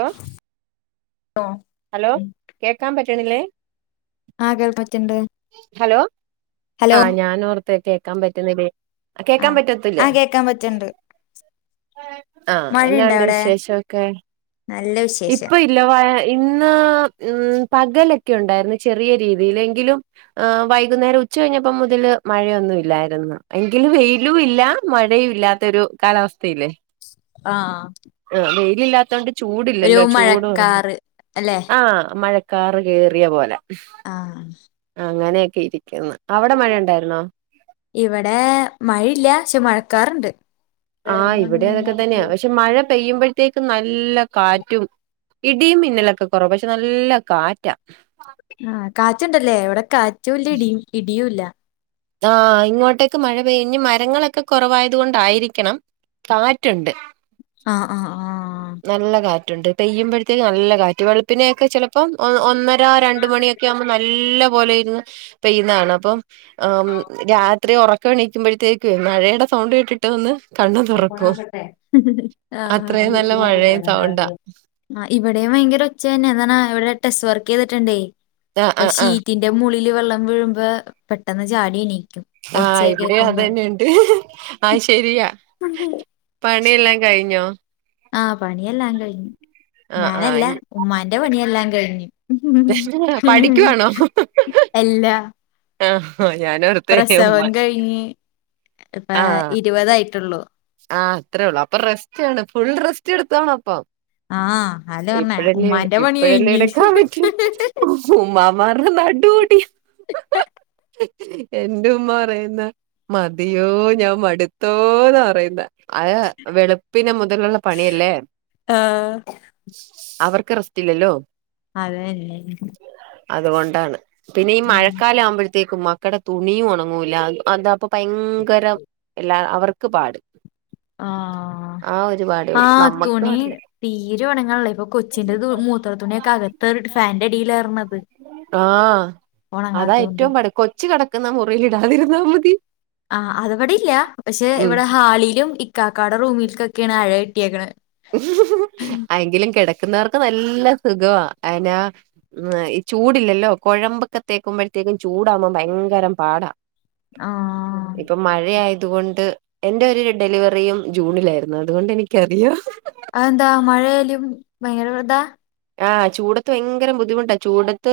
ഏഹ് ഓഹ് ഹലോ കേൾക്കാൻ പറ്റണില്ലേ. ആഹ് കേൾക്കാൻ പറ്റ്ണ്ട് ഹലോ ഹലോ ആ ഞാൻ ഓർ ത്ത് കേക്കാൻ പറ്റണില്ലേ ആ കേൾക്കാൻ ആഹ് പറ്റത്തില്ലേ. ആഹ് കേക്കാൻ പറ്റ്ണ്ട് ആഹ് എന്നാ മഴയുണ്ടോ ഉണ്ട് അവിടെ വിശേഷൊക്കെ നല്ല വിശേഷം ഇപ്പൊ ഇല്ല വ ഇന്ന് ഉം പകലൊക്കെ ഉണ്ടായിരുന്നു ചെറിയ രീതിയിലെങ്കിലും. ഏഹ് വൈകുന്നേരം ഉച്ച കഴിഞ്ഞപ്പോ മുതല് മഴയൊന്നും ഇല്ലായിരുന്നു. എങ്കിലും വെയിലും ഇല്ല മഴയും ഇല്ലാ ത്തൊരു കാലാവസ്ഥയില്ലേ. ആഹ് ആഹ് വെയിലില്ലാത്തണ്ട് ചൂടില്ലല്ലേ ചൂട് കുറഞ്ഞു അല്ലേ. ആഹ് മഴക്കാറ് കേറിയ പോലെ ആഹ് അങ്ങനെയൊക്കെ ഇരിക്കുന്നു. അവിടെ മഴ ഉണ്ടായിരുന്നോ. ഇവിടെ മഴയില്ല പക്ഷെ മഴക്കാറുണ്ട്. ആഹ് ഇവിടെ അതൊക്കെ തന്നെയ. പക്ഷെ മഴ പെയ്യുമ്പോഴത്തേക്ക് നല്ല കാറ്റും. ഇടിയും മിന്നലൊക്കെ കുറവ. പക്ഷെ നല്ല കാറ്റ. ആഹ കാറ്റുണ്ടല്ലേ ഇവിടെ കാറ്റും ഇല്ല. ഇട ഇടിയുല്ല. ആഹ് ഇങ്ങോട്ടേക്ക് മഴ പെയഞ്ഞ് മരങ്ങളൊക്കെ കുറവായത് കൊണ്ടായിരിക്കണം കാറ്റുണ്ട്. ആഹ് ആഹ് ആഹ് നല്ല കാറ്റുണ്ട് പെയ്യുമ്പോഴത്തേക്ക് നല്ല കാറ്റ് വെളുപ്പിനെയൊക്കെ ചിലപ്പോം ഒന്നര. ഒന്നര രണ്ട് മണിയൊക്കെ ആവുമ്പോൾ നല്ല പോലെ ഇരിന്ന് പെയ്യുന്നത് കാണാം അപ്പം. ത്രീ ഉറക്കെണീക്കുമ്പോഴത്തേക്കും മഴയുടെ സൗണ്ട് കേട്ടിട്ട്. ട്ടൊന്ന് കണ്ണ് തുറക്കും ആഹ് അത്രയും നല്ല മഴയും സൗണ്ട. ആഹ് ഇവിടെയും ഭയങ്കര ഒച്ച തന്നെ എന്താ ഇവിടെ ടെസ് വർക്ക് ചെയ്തിട്ടുണ്ടേ ആഹ് അപ്പൊ ആഹ് ആഹ് ഷീറ്റി ന്റെ മോളില് വെള്ളം വീഴ്മ്പോ പെട്ടെന്ന് ചാടി എണീക്കും. ഒച്ച ആഹ് ഇവിടെ അത് കേക്കുമ്പോ തന്നെയാണ്. ആ ശരിയാ പണിയെല്ലാം കഴിഞ്ഞോ? ആഹ് പണിയെല്ലാ കഴിഞ്ഞു. ആഹ് ഞാനല്ല ആഹ് ഉമ്മാന്റെ പണിയെല്ലാ കഴിഞ്ഞു. ഉം പഠിക്കുവാണോ എല്ലാ ഞാനാ പ്രസവ കഴിഞ്ഞ് ഇപ്പാ ആഹ് ഇരുവതായിട്ടോള്ളൂ. ആഹ് അത്രേ ഉള്ളൂ അപ്പൊ റെസ്‌റ്റാണ് ഫുൾ റെസ്റ്റ്ടുത്താണപ്പൊ. ആ അല്ല പറഞ്ഞ ഇപ്പഴല്ലെ ഉമ്മാന്റെ പണി കഴിഞ്ഞ് ഇപ്പഴല്ലെടുക്കാ പറ്റു. ചുമ്മാമാറ് നടുഒടി എൻ്റെ ഉമ്മ പറയുന്നെ മതിയോ ഞാൻ മടുത്തോന്നറയുന്നെ. അത്‌ വെളുപ്പിന് മുതലുള്ള പണിയല്ലേ. ആഹ് അവർക്ക് റെസ്റ്റില്ലല്ലോ. അതെന്നെ അതുകൊണ്ടാണ് പിന്നെ ഈ മഴക്കാലാവുമ്പഴ് ത്തേക്കും മക്കടെ തുണിം ഒണങ്ങൂല്ല. അതപ്പ ഭയങ്കര എല്ലാ അവർക്ക് പാട്. ആഹ് ആ ഒരുപാടേ ഒള്ളൂ. നമ്മക്കാട്ടിലും. തീരെ ഒണങ്ങ്ണ്ല്ല ഇപ്പൊ കൊച്ചിന്റെതു മൂത്ര തുണിയക്കെ അകത്തോരട്ട് ഫാൻന്റെടിലേറ്ണത്. ആഹ് അതാ ഏറ്റും പാട്. കൊച്ച് കടക്കുന്ന മുറിലിടാതിരുന്നാ മതി. ആഹ് അതവിടില്ല. പക്ഷെ ഉം ഇവിടെ ഹാളിലും ഇക്കാക്കാട റൂമിൽക്കൊക്കേണ് അഴ കെട്ടിയേക്ക്ണ്. അയെങ്കിലു കെട്ക്കുന്നർക്ക് നല്ല സുഖവാ. അയ്നാ ചൂടില്ലല്ലോ കൊഴമ്പക്കത്തേക്കുമ്പഴത്തേക്കു ചൂടാവുമ്പോം ഭയങ്കര പാടാ. ആഹ് ഇപ്പ മഴയായത് കൊണ്ട് എന്റെ ഒരു ഡെലിവറിയും ജൂണിലായിരുന്നു. അതുകൊണ്ട് എനിക്കറിയാ. അതെന്താ മഴയാലും ഭയങ്കര താ? ആഹ് ചൂടത്ത് ഭയങ്കരം ബുദ്ധിമുട്ടാ ചൂടത്ത്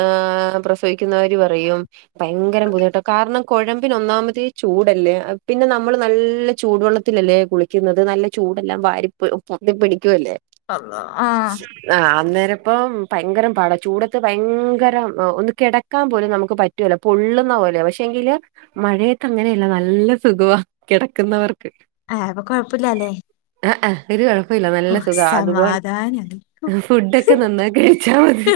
ഏഹ് പ്രസവിക്കുന്നവര് പറയും ഭയങ്കര ബുദ്ധിമുട്ട. കാരണം കൊഴമ്പിന് ഒന്നാമതെ ചൂടല്ലേ പിന്നെ നമ്മള് നല്ല ചൂടുവെള്ള ത്തിലല്ലേ കുളിക്കുന്നത്. നല്ല ചൂടെല്ലാം വാരി പൊ പൊത്തി പിടിക്കുഅല്ലേ. അള്ളാഹ് ആഹ് ആഹ് അന്നേരപ്പം ഭയങ്കരം പാടാ. ചൂടത്ത് ഭയങ്കര ആഹ് ഒന്ന് കെടക്കാൻ പോലും നമുക്ക് പറ്റ് പറ്റുല പൊള്ളുന്ന പോലെ പക്ഷേ എങ്കില്- മഴയത്ത് അങ്ങനെയല്ല നല്ല സുഖവാ കെടക്കുന്നവർക്ക്. ആഹ് അപ്പൊ കൊഴപ്പുല്ലാല്ലേ ആഹ് ഹാ ഒരു കൊഴപ്പോവില്ല നല്ല സുഖാ അതുപോൽ- ഞാൻ ഇടും ആഹ് ഫുഡൊക്കെ നന്നായി കഴിച്ചാ മതി.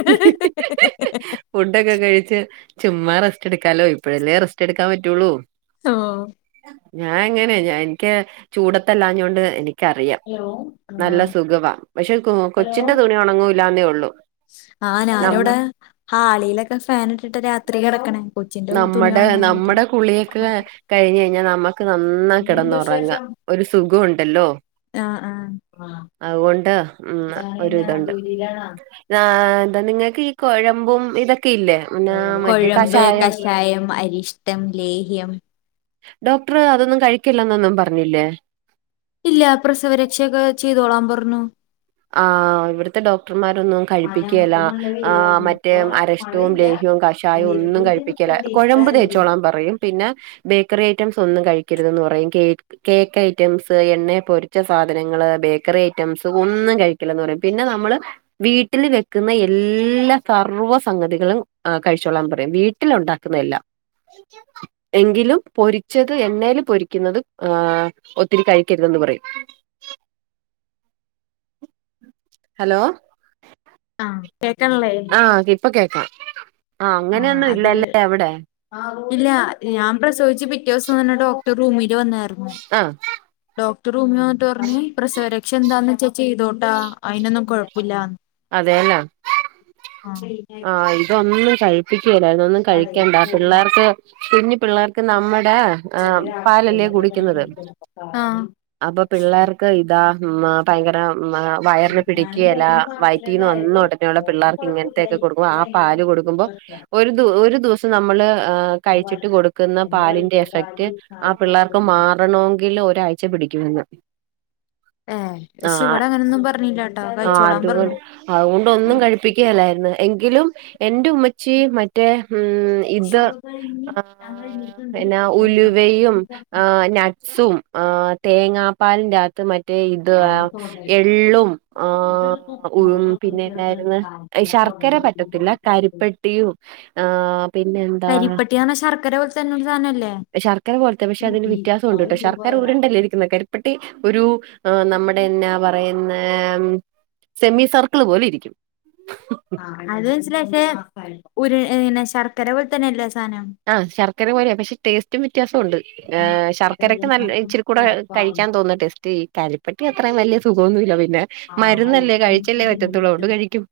ഫുഡൊക്കെ കഴിച്ച് ചുമ്മാ റസ്റ്റ്ടുക്കാലോ ഇപ്പഴല്ലേ റസ്റ്റ് എടുക്കാൻ പറ്റുള്ളൂ. ഓഹ് ഞാൻ അങ്ങനെ ഞാന് എനിക്ക് ചൂടത്തല്ലാഞ്ഞോണ്ട് എനി ക്കറിയാം നല്ല സുഖവാ പക്ഷെ കൊ കൊച്ചിന്റെ തുണി ഒണങ്ങൂല്ലാന്നേ ഒള്ളൂ. ആഹ് ഞാന്‌ അവിടെ ഹാളിയിലൊക്കെ ഫാനിട്ടിട്ടാ രാത്രി കെട്ക്ക്ണേ. നമ്മടെ നമ്മടെ കുളിയൊക്കെ- കഴിഞ്ഞ് കഴിഞ്ഞ നമ്മക്ക് നന്നായി കെടന്ന് ഒറങ്ങാം ഒരു സുഖം ഒണ്ടല്ലോ. ആഹ് ആഹ് അതുകൊണ്ട് ഇന്ന് ഒരു ഇത് ഒണ്ട്. ആഹ് എന്താ നിങ്ങക്ക് ഈ കൊഴമ്പും ഇതൊക്കെയില്ലേ പിന്നെ മറ്റേ കൊഴമ്പ് കഷായം? കഷായം, അരിഷ്ട്ടം ലേഹ്യം ഡോക്ടറ് അതൊന്നു കഴിക്കല്ലന്നൊന്നും പറഞ്ഞില്ലേ? ഇല്ലാ പ്രസവരക്ഷയൊക്കെ ചെയ്തോളാം പറഞ്ഞു. ആഹ് ഇവുട്ത്തെ ഡോക്ടർമാരൊന്നു കഴിപ്പിക്കേല്ല. ആഹ് മറ്റേ അരഷ്‌ട്ടവും ലേഹ്യവും കഷ് ചായ ഒന്നും കഴിപ്പിക്കെലാ കൊഴമ്പ് തേച്ചോളാൻ പറയും പിന്നെ ബേക്കറി ഐറ്റംസ് ഒന്നും കഴിക്കരുതന്ന് പറയും കേക്ക്- കേക്ക് ഐറ്റംസ് എണ്ണയെ പൊരിച്ച സാധനങ്ങള് ബേക്കറി ഐറ്റംസ് ഒന്നും - കഴിക്കലന്ന് പറയും പിന്നെ നമ്മള്- വീട്ടില് വെക്കുന്ന എല്ലാ സർവ്വസഗതികളും കഴിച്ചോളാൻ പറയും വീട്ടിൽ ഉണ്ടാക്കുന്ന എല്ലാം ഉം എങ്കിലും പൊരിച്ചത് എണ്ണേല് പൊരിക്കുന്നത് ആഹ് ഒത്തിരി കഴിക്കരുതെന്ന് പറയും ഹലോ ആഹ് കേക്കാനുള്ളായില്ലേ ആഹ് ഇപ്പ കേക്കാം ആ ആഹ് അങ്ങനെയൊന്നും ഇല്ല അത് അല്ലെ അവിടെ ഇല്ല ഞാൻ പ്രസവിച്ച് പിറ്റേ ദിവസം തന്നെ ഡോക്ടർ റൂമില് വന്നായിരുന്നു ആഹ് ഡോക്ടർ റൂമി വന്നിട്ട് പറഞ് പ്രസവരക്ഷ എന്താന്ന് വെച്ചാ ചെയ്തോട്ടോ അതിനൊന്നും കൊഴപ്പമില്ല പറഞ്ഞു അതെയല്ലോ ആഹ് ഇതൊന്ന് കൈ- കഴിക്കേല്ലായിരുന്നു ഒന്നും കഴിക്കണ്ട പിള്ളേർക്ക് കുഞ്ഞ് പിള്ളേർക്ക് നമ്മടെ - ആഹ് പാലല്ലേ കുടിക്കുന്നത് അപ്പൊ പിള്ളേർക്ക് ഇതാ ഭയങ്കര വയറിന് പിടിക്കേലാ വയറ്റീന്ന് വന്നു ഉടനെയുള്ള പിള്ളേർക്ക് ഇങ്ങനത്തെയൊക്കെ കൊടുക്കുമ്പോ ആ പാല് കൊടുക്കുമ്പോ - ഒരു ദി ഒരു ദിവസം നമ്മള് ആഹാ - കഴിച്ചിട്ട് കൊടുക്കുന്ന പാലിന്റെ എഫക്റ്റ് ആ പിള്ളേർക്ക് മാ- മാറണമെങ്കിൽ ഒരാഴ്ച പിടിക്കും മെന്ന് ഏ പക്ഷെ ഇവിടെ അങ്ങനൊന്നും പറഞ്ഞില്ലാണ്ടോ ആ കഴിച്ചോളാം- അതുകൊണ്ട് ഒന്നും കഴിപ്പി- ലായിരുന്നു എങ്കിലും എന്റെ ഉമ്മച്ചി മറ്റേ ഉം - ഇത് ഏഹ് ഉലുവയും നട്ട് സും ഏഹ് തേങ്ങാപ്പാലും രാത്രി മറ്റ റ്റേ ഇത് ആ ഹ് എള്ളും ആഹ് പുഴു പിന്നെന്തായിന്നു ശർക്കര പറ്റത്തില്ല കരിപ്പെട്ടിയും ആ പിന്നെന്താ കരിപ്പട്ടിന്ന് പറഞ്ഞ ശർക്കര പോലത്തെ തന്നെ ഒരു സാധനല്ലേ ശർക്കര കുറച്ച് പക്ഷെ അതി വ്യയാസം ഉണ്ട്ട്ടോ അതില് വ്യത്യാസണ്ട് ട്ടൊ ശർക്കര ഉരുണ്ടേ ല്ലേ ഇരിക്കുന്നെ കരിപ്പട്ടി ഒരു നമ്മുടെന്നാ പറയുന്നേ സെമി സർക്കിള് പോലെ ഇരിക്കും അത് മനസിലാക്ക് ഉരു ന്നെ ശർക്കര പോലെ തന്നെയല്ലേ സാനം ആഹ് ശർക്കര പോലെയാ പക്ഷെ ടേസ്റ്റും വ്യത്യാസണ്ട് ഏഹ് ശർക്കരക്ക് നല്ല ഇച്ചിരി കൂടെ കഴിക്കാൻ തോന്നുന്നു ടെസ്റ്റ് കരിപ്പട്ടി അത്രയും വലിയ സുഖമൊന്നുല്ല. പിന്നെ മരുന്നല്ലേ കഴിച്ചല്ലേ പറ്റത്തുള്ളൂ അത് കൊണ്ട് കഴിക്കും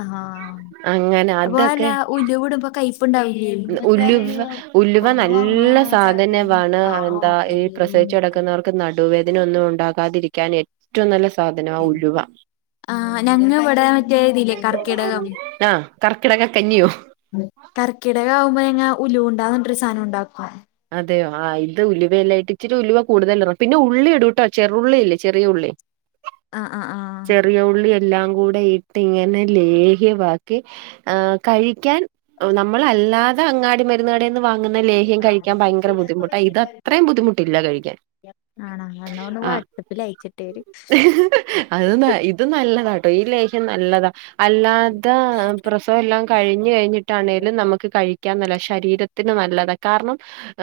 ആഹ് അങ്ങനെ അപ്പൊ അല്ല അതൊക്കെ ഉല് വ ഇടുമ്പോ കൈ പ്പ് ഉണ്ടാവില്ലേ വെച്ചാല് ഉലുവ ഉലുവ അവിടന്ന് വന്ന നല്ല ചെലപ്പം കാറ് കൊട്ത്തയക്കും പ്രസവിച്ച് കെടക്കുന്നവർക്ക് നടുവേദന ഒന്നും ഉണ്ടാകാതിരിക്കാന് ഏറ്റവും നല്ല സാധനം ആഹ് ഞങ്ങ ഇവിടെ മറ്റേ ഇതില്ലേ കർക്കിടകം ആഹ് കർക്കിടക കഞ്ഞിയോ കർക്കിടകാവുമ്പോ ഞങ്ങ ഉലു ഉണ്ടാന്ന്ണ്ടൊരു സാധനം ഉണ്ടാക്കും അതെയോ ആഹ് ഇത് ഉലുവെല്ലാം ഇട്ട് ഇിച്ചിരി ഉലുവ കൂടുതൽ ഇടണം പിന്നെ ഉള്ളി ഇടുട്ടോ ചെറുള്ളില്ലേ ചെറിയ ഉള്ളി ആ ആ ആ ചെറിയ ഉള്ളി എല്ലാം കൂടെ ഇട്ട് ഇങ്ങനെ ലേഹ്യവാക്കി ആഹ് കഴിക്കാൻ നമ്മൾ അല്ലാതെ അങ്ങാടി മരുന്നുകടെന്ന് വാങ്ങുന്ന ലേഹ്യം കഴി ക്കാൻ ഭങ്കര ബുദ്ധിമുട്ടാ ഇത് അ ത്ത്രയും ബുദ്ധിമുട്ടില്ല കഴിക്കാൻ ആണോ എന്നാ ഒന്ന് ആ വാട്സപ്പിൽ അയച്ചിട്ടേര് അത് ഇത് നല്ലതാട്ടോ ഈ ലേഹ്യം നല്ലതാ അല്ലാത പ്രസവം എല്ലാം കഴിഞ്ഞ് കഴിഞ്ഞിട്ടാണെങ്കിലും നമുക്ക് കഴി ക്കാം നല്ലതാ ശരീരത്തിന് നല്ലതാ കാരണം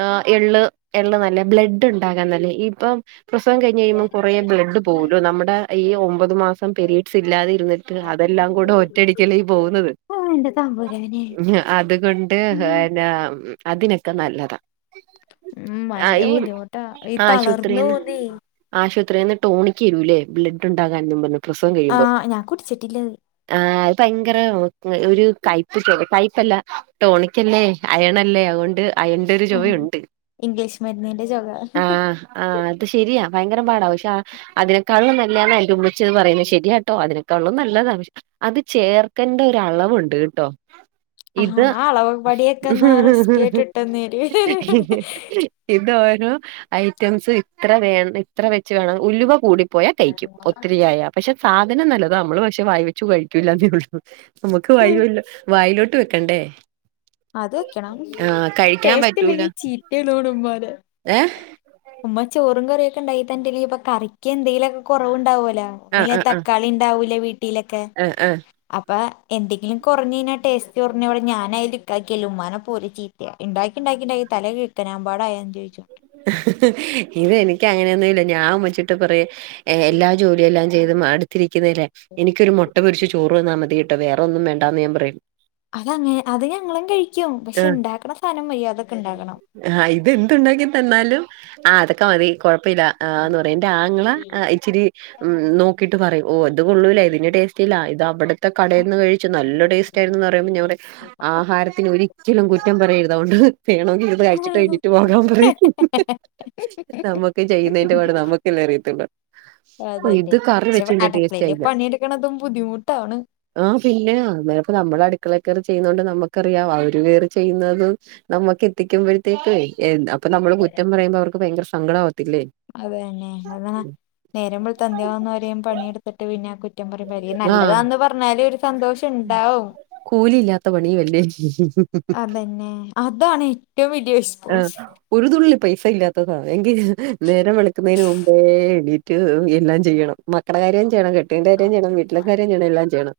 ആഹ് എള്ള് എള്ള് നല്ലതാ ബ്ലഡ് ഉണ്ടാകാൻ നല്ലേ ഈപ്പം പ്രസവം കഴിഞ് കഴിയുമ്പോം കുറേ ബ്ലഡ് പോകലൂ നമ്മുടെ ഈ ഒമ്പത് മാസം പെരീഡ്സ് ഇല്ലാതെരുന്നി അതെല്ലാം കൂടെ ഒറ്റടിക്കല്ലേ ഈ പോകുന്നത് ആഹ്‌ എന്റേതാ ഉം അതുകൊണ്ട് ഉം അതിനൊക്കെ നല്ലതാ ഉം ആഹ് ഭയങ്കര ഈ ബുദ്ധിമുട്ട ഈ തളർന്നു പോവുന്നേ ആശുപത്രിന്ന് ടോണിക്ക് തരൂല്ലേ ബ്ലഡ് ഉണ്ടാകാനെ പറഞ്ഞ് പ്രസവം ആ കഴിയുമ്പോ ഞാൻ കുടിച്ചിട്ടില്ലത് ആഹ് [inaudible] അത് ഭയങ്കര ഒരു കയ്പ്പ് കയ് പ്പല്ല ടോണിക്കല്ലേ അയണല്ലേ അതൊണ്ട് അയൺ ആഹ് ഇംഗ്ലീഷ് മരുന്നിന്റെ ചൊക ആഹ് ആഹ് അത് ശരിയാ ഭയങ്കര പാടാ പക്ഷെ അതിനെക്കാളും നല്ലതെന്നെ എന്റെ ഉമ്മച്ചി പറയുന്നത് ശരിയാട്ടോ അതിനെ കള്ളു നല്ലതാ അത് ചേർക്കണ്ട ഒരളവുണ്ട് കേട്ടോ ആ ഇത് ആ അളവ് പടിയൊക്കെ എന്നാ റെസ്കി ആയിട്ട് ഇട്ടന്നേര് ഇത് ഓരോ ഐറ്റംസ് ഇത്ര വേണം ഇത്ര വെച്ച് വേണം ഉലുവ കൂടിപ്പോയാൽ കഴിക്കും പൊ ഒത്തിരിയായ പക്ഷെ സാധനം നല്ലതാ നമ്മള് പക്ഷെ വായി വെച്ചു കഴിക്കൂല്ല എന്നേ ഉള്ളൂ നമ്മുക്ക് വയ്യൊലോ വായിലോട്ട് വെക്കണ്ടേ അത് വെക്കണം ആഹ് കഴിക്കാൻ ടേസ്റ്റ് പറ്റൂല ഇല്ലെങ്കിൽ ചീറ്റലോ ടും ഉമ്മാനെ ഏഹ് ഉമ്മ ചോറും കറിയൊക്കെണ്ടായി തന്റെ ലിപ്പൊ കറക്ക് എന്തേലുമൊക്കെ കുറവുണ്ടാവോലോ ആഹ് ഒന്നിലെ ആഹ് ആഹ് തക്കാളിണ്ടാവൂല വീട്ടിലൊക്കെ ആഹ് ആഹ് അപ്പൊ എന്തെങ്കിലും കുറഞ്ഞ്കഞ്ഞാ ടേസ്റ്റ് കുറഞ്ഞടെ ഞാൻ അയില് ഇണ്ടാക്കിയല് ഉമ്മാനെ പോല് ചീത്തയ ഇണ്ടാക്കി ഇണ്ടാക്കി ഇണ്ടാക്കി തലക്കിത്തനമ്പാടായാന്ന് ചോദിച്ചു ഇത് എനിക്ക അങ്ങനെയൊന്നുംല്ല ഞാൻ ഉമ്മച്ചിട്ട് പറയ് എല്ലാ ജോലിയെല്ലാം ചെയ്ത് അടുത്തിരിക്കുന്നല്ലേ എനിക്കൊരുമൊ മുട്ട പൊരിച്ച് ചോറ്ന്നാൽ മതിട്ടോ, വേറെന്നും വേണ്ട എന്ന് ഞാൻപറയും അതങ്ങെ അത് ഞങ്ങളും കഴിക്കും. പക്ഷെ ആഹ് ഉണ്ടാക്കണ സാധനം മര്യാദയ്ക്ക് ഉണ്ടാക്കണം. ആഹ് ഇത്എന്ത് ഉണ്ടാക്കി തന്നാലും ആ അതൊക്കെ മതി കൊഴപ്പില്ല ആന്ന് പറയും എന്റെ ആങ്ങള ഇച്ചിരി ഉും നോകു ക്കിട്ട്പറയും ഓ അത്കൊള്ളൂല ഇതിന്റെ ടേസ്റ്റ്ഇല്ല. ഇത് അവിടുത്തെ കടയിന്ന്കഴിച്ചുനല്ല ടേസ്റ്റ്ആയി എന്ന് പറയുമ്പോൾ ഞാൻ പറയും. ആഹാരത്തിന് ഒരിക്കലും കുറ്റം പറയരുത്. അതുകൊണ്ട് വേണമെങ്കിൽ ഇരുന്ന് കഴിച്ചിട്ട് എഴ്നെട്ട് പോകാൻപറയും [unintelligible] നമ്മുക്ക് ചെയ്യുന്നതിന്റെ പാട് നമ്മക്കല്ലേ അറിയത്തുള്ളൂ ഓ അതെ തെ ഇത് കറി പക്ഷെ വെച്ചിന്റെ ടേസ്റ്റ് അട്ക്കളയിലെ പണിയെട്ക്കണതും ബുദ്ധിമുട്ടാണ്. ആഹ് പിന്നെ ഇപ്പോ നമ്മള അടുക്കളക്കറി ചെയ്യുന്നത കൊണ്ട് നമുക്കറിയാം അവര് കയറി ചെയ്യുന്നതും നമ്മുക്ക് എത്തിക്കുമ്പോഴത്തേക്ക് എന്ത അപ്പൊ നമ്മള് കുറ്റം പറയുമ്പോ അവർക്ക് ഭയങ്കര സങ്കടം ആവത്തില്ലേ? അതന്നെ അത് നേരംവെള്ത്ത് അന്ത്യ ആകുന്നവരെയും പണിയെടുത്തിട്ട് പിന്നെആകുറ്റ് കുറ്റം പരയുമ്പോ ഈ ആഹ് നല്ലതാന്ന് പറഞ്ഞാല് ഒരു സന്തോഷം ഉണ്ടാവും കൂലി ഇല്ലാത്ത പണിയുവല്ലേ അതന്നെ അതാണ് ഏറ്റവും വല്യ ഇഷ് [unintelligible] ഒരു തുള്ളി പൈസ ഇല്ലാത്തതാണ് എങ്കിൽ നേരം വിളക്കുന്നതിന് മുമ്പേ എണീറ്റ് എല്ലാം ചെയ്യണം മക്കട കാര്യം ചെയ്യണം, കെട്ടീന്റെ കാര്യം ചെയ്യണം, വീട്ടില കാര്യം ചെയ്യണം, എല്ലാം ചെയ്യണം.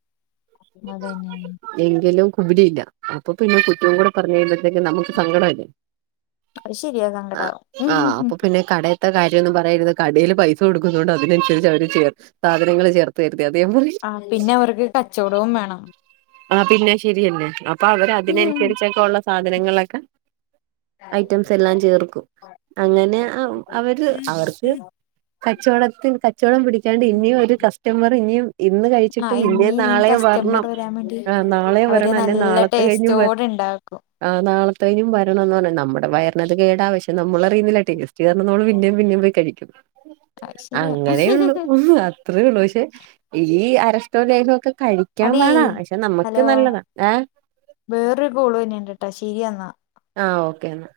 അതന്നെ എങ്കിലും കുലിയില്ല. അപ്പോപിന്നെ കുറ്റംകുടി പറഞ്ഞ് കഴിമ്പതേക്ക് നമുക്ക് സങ്കടം അല്ലേ അത് ശെരിയാ സങ്കടാവും ഹും ആഹ് ഹും അപ്പൊ പിന്നെ കടയത്തെ കാര്യംന്ന് പറയരുത് കടയിൽ പൈസ കൊടുക്കുന്നുണ്ട് അതിനനുസരിച്ച് അവിടിം ചെയ്യ സാധനങ്ങള് ചേർത്ത് വര്തേ അതേ പോലെ ആ പിന്നെ അവർക്ക് കച്ചവടവും വേണം ആഹ് പിന്നെ ശരിയല്ലേ അപ്പൊ അവര് അതിനനുസരിച്ചൊക്കെ ഉള്ള സാധനങ്ങളൊക്കെ ഐറ്റംസ് എല്ലാം ചേർക്കും അങ്ങനെ ആഹ് അവര് അവർക്ക് കച്ചവടത്തിൽ കച്ചവടം പിടിക്കാണ്ട് ഇനിയും ഒരു കസ്റ്റമർ ഇനിയും ഇന്ന് കഴിച്ചിട്ട ആ പിന്നെം ഇനി നീ നാളെയും കസ്റ്റമർ വരണം, വരാൻ വേണ്ടി ആഹ് നാളെയും അവര് വരണം, അല്ലെ നല്ല നാളത്തെ കഴിഞ്ഞും വരണം, ടേസ്റ്റോടെ ഇണ്ടാക്കും ആഹ് നളത്തെഴിഞ്ഞും വരണം എന്ന് പറഞ്ഞ് നമ്മുടെ വയറിനത് കേടാ പക്ഷെ നമ്മൾയറുന്നില്ല ടെസ്റ്റ് സ്റ്റ് നമ്മള് പിന്നേം പിന്നേം പോയി കഴിക്കും അത് ശരിയാ അങ്ങനെയള്ളു ഒന്ന് അത്രയേ ഉള്ളൂ പക്ഷെ ഈ അരസ്റ്റോ ലേഹൊക്കെ കഴിക്കാൻ അതേ പാടാ നമ്മക്ക് ഹലോ? നല്ലതാ ഏഹ് വേറൊരുകോള് വര്ണ് ണ്ട്ട്ടാ ശെരിയെന്നാ ആഹ് ഓക്കെ എന്നാ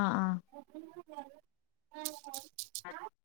ആഹ് ആഹ് [unintelligible] [inaudible]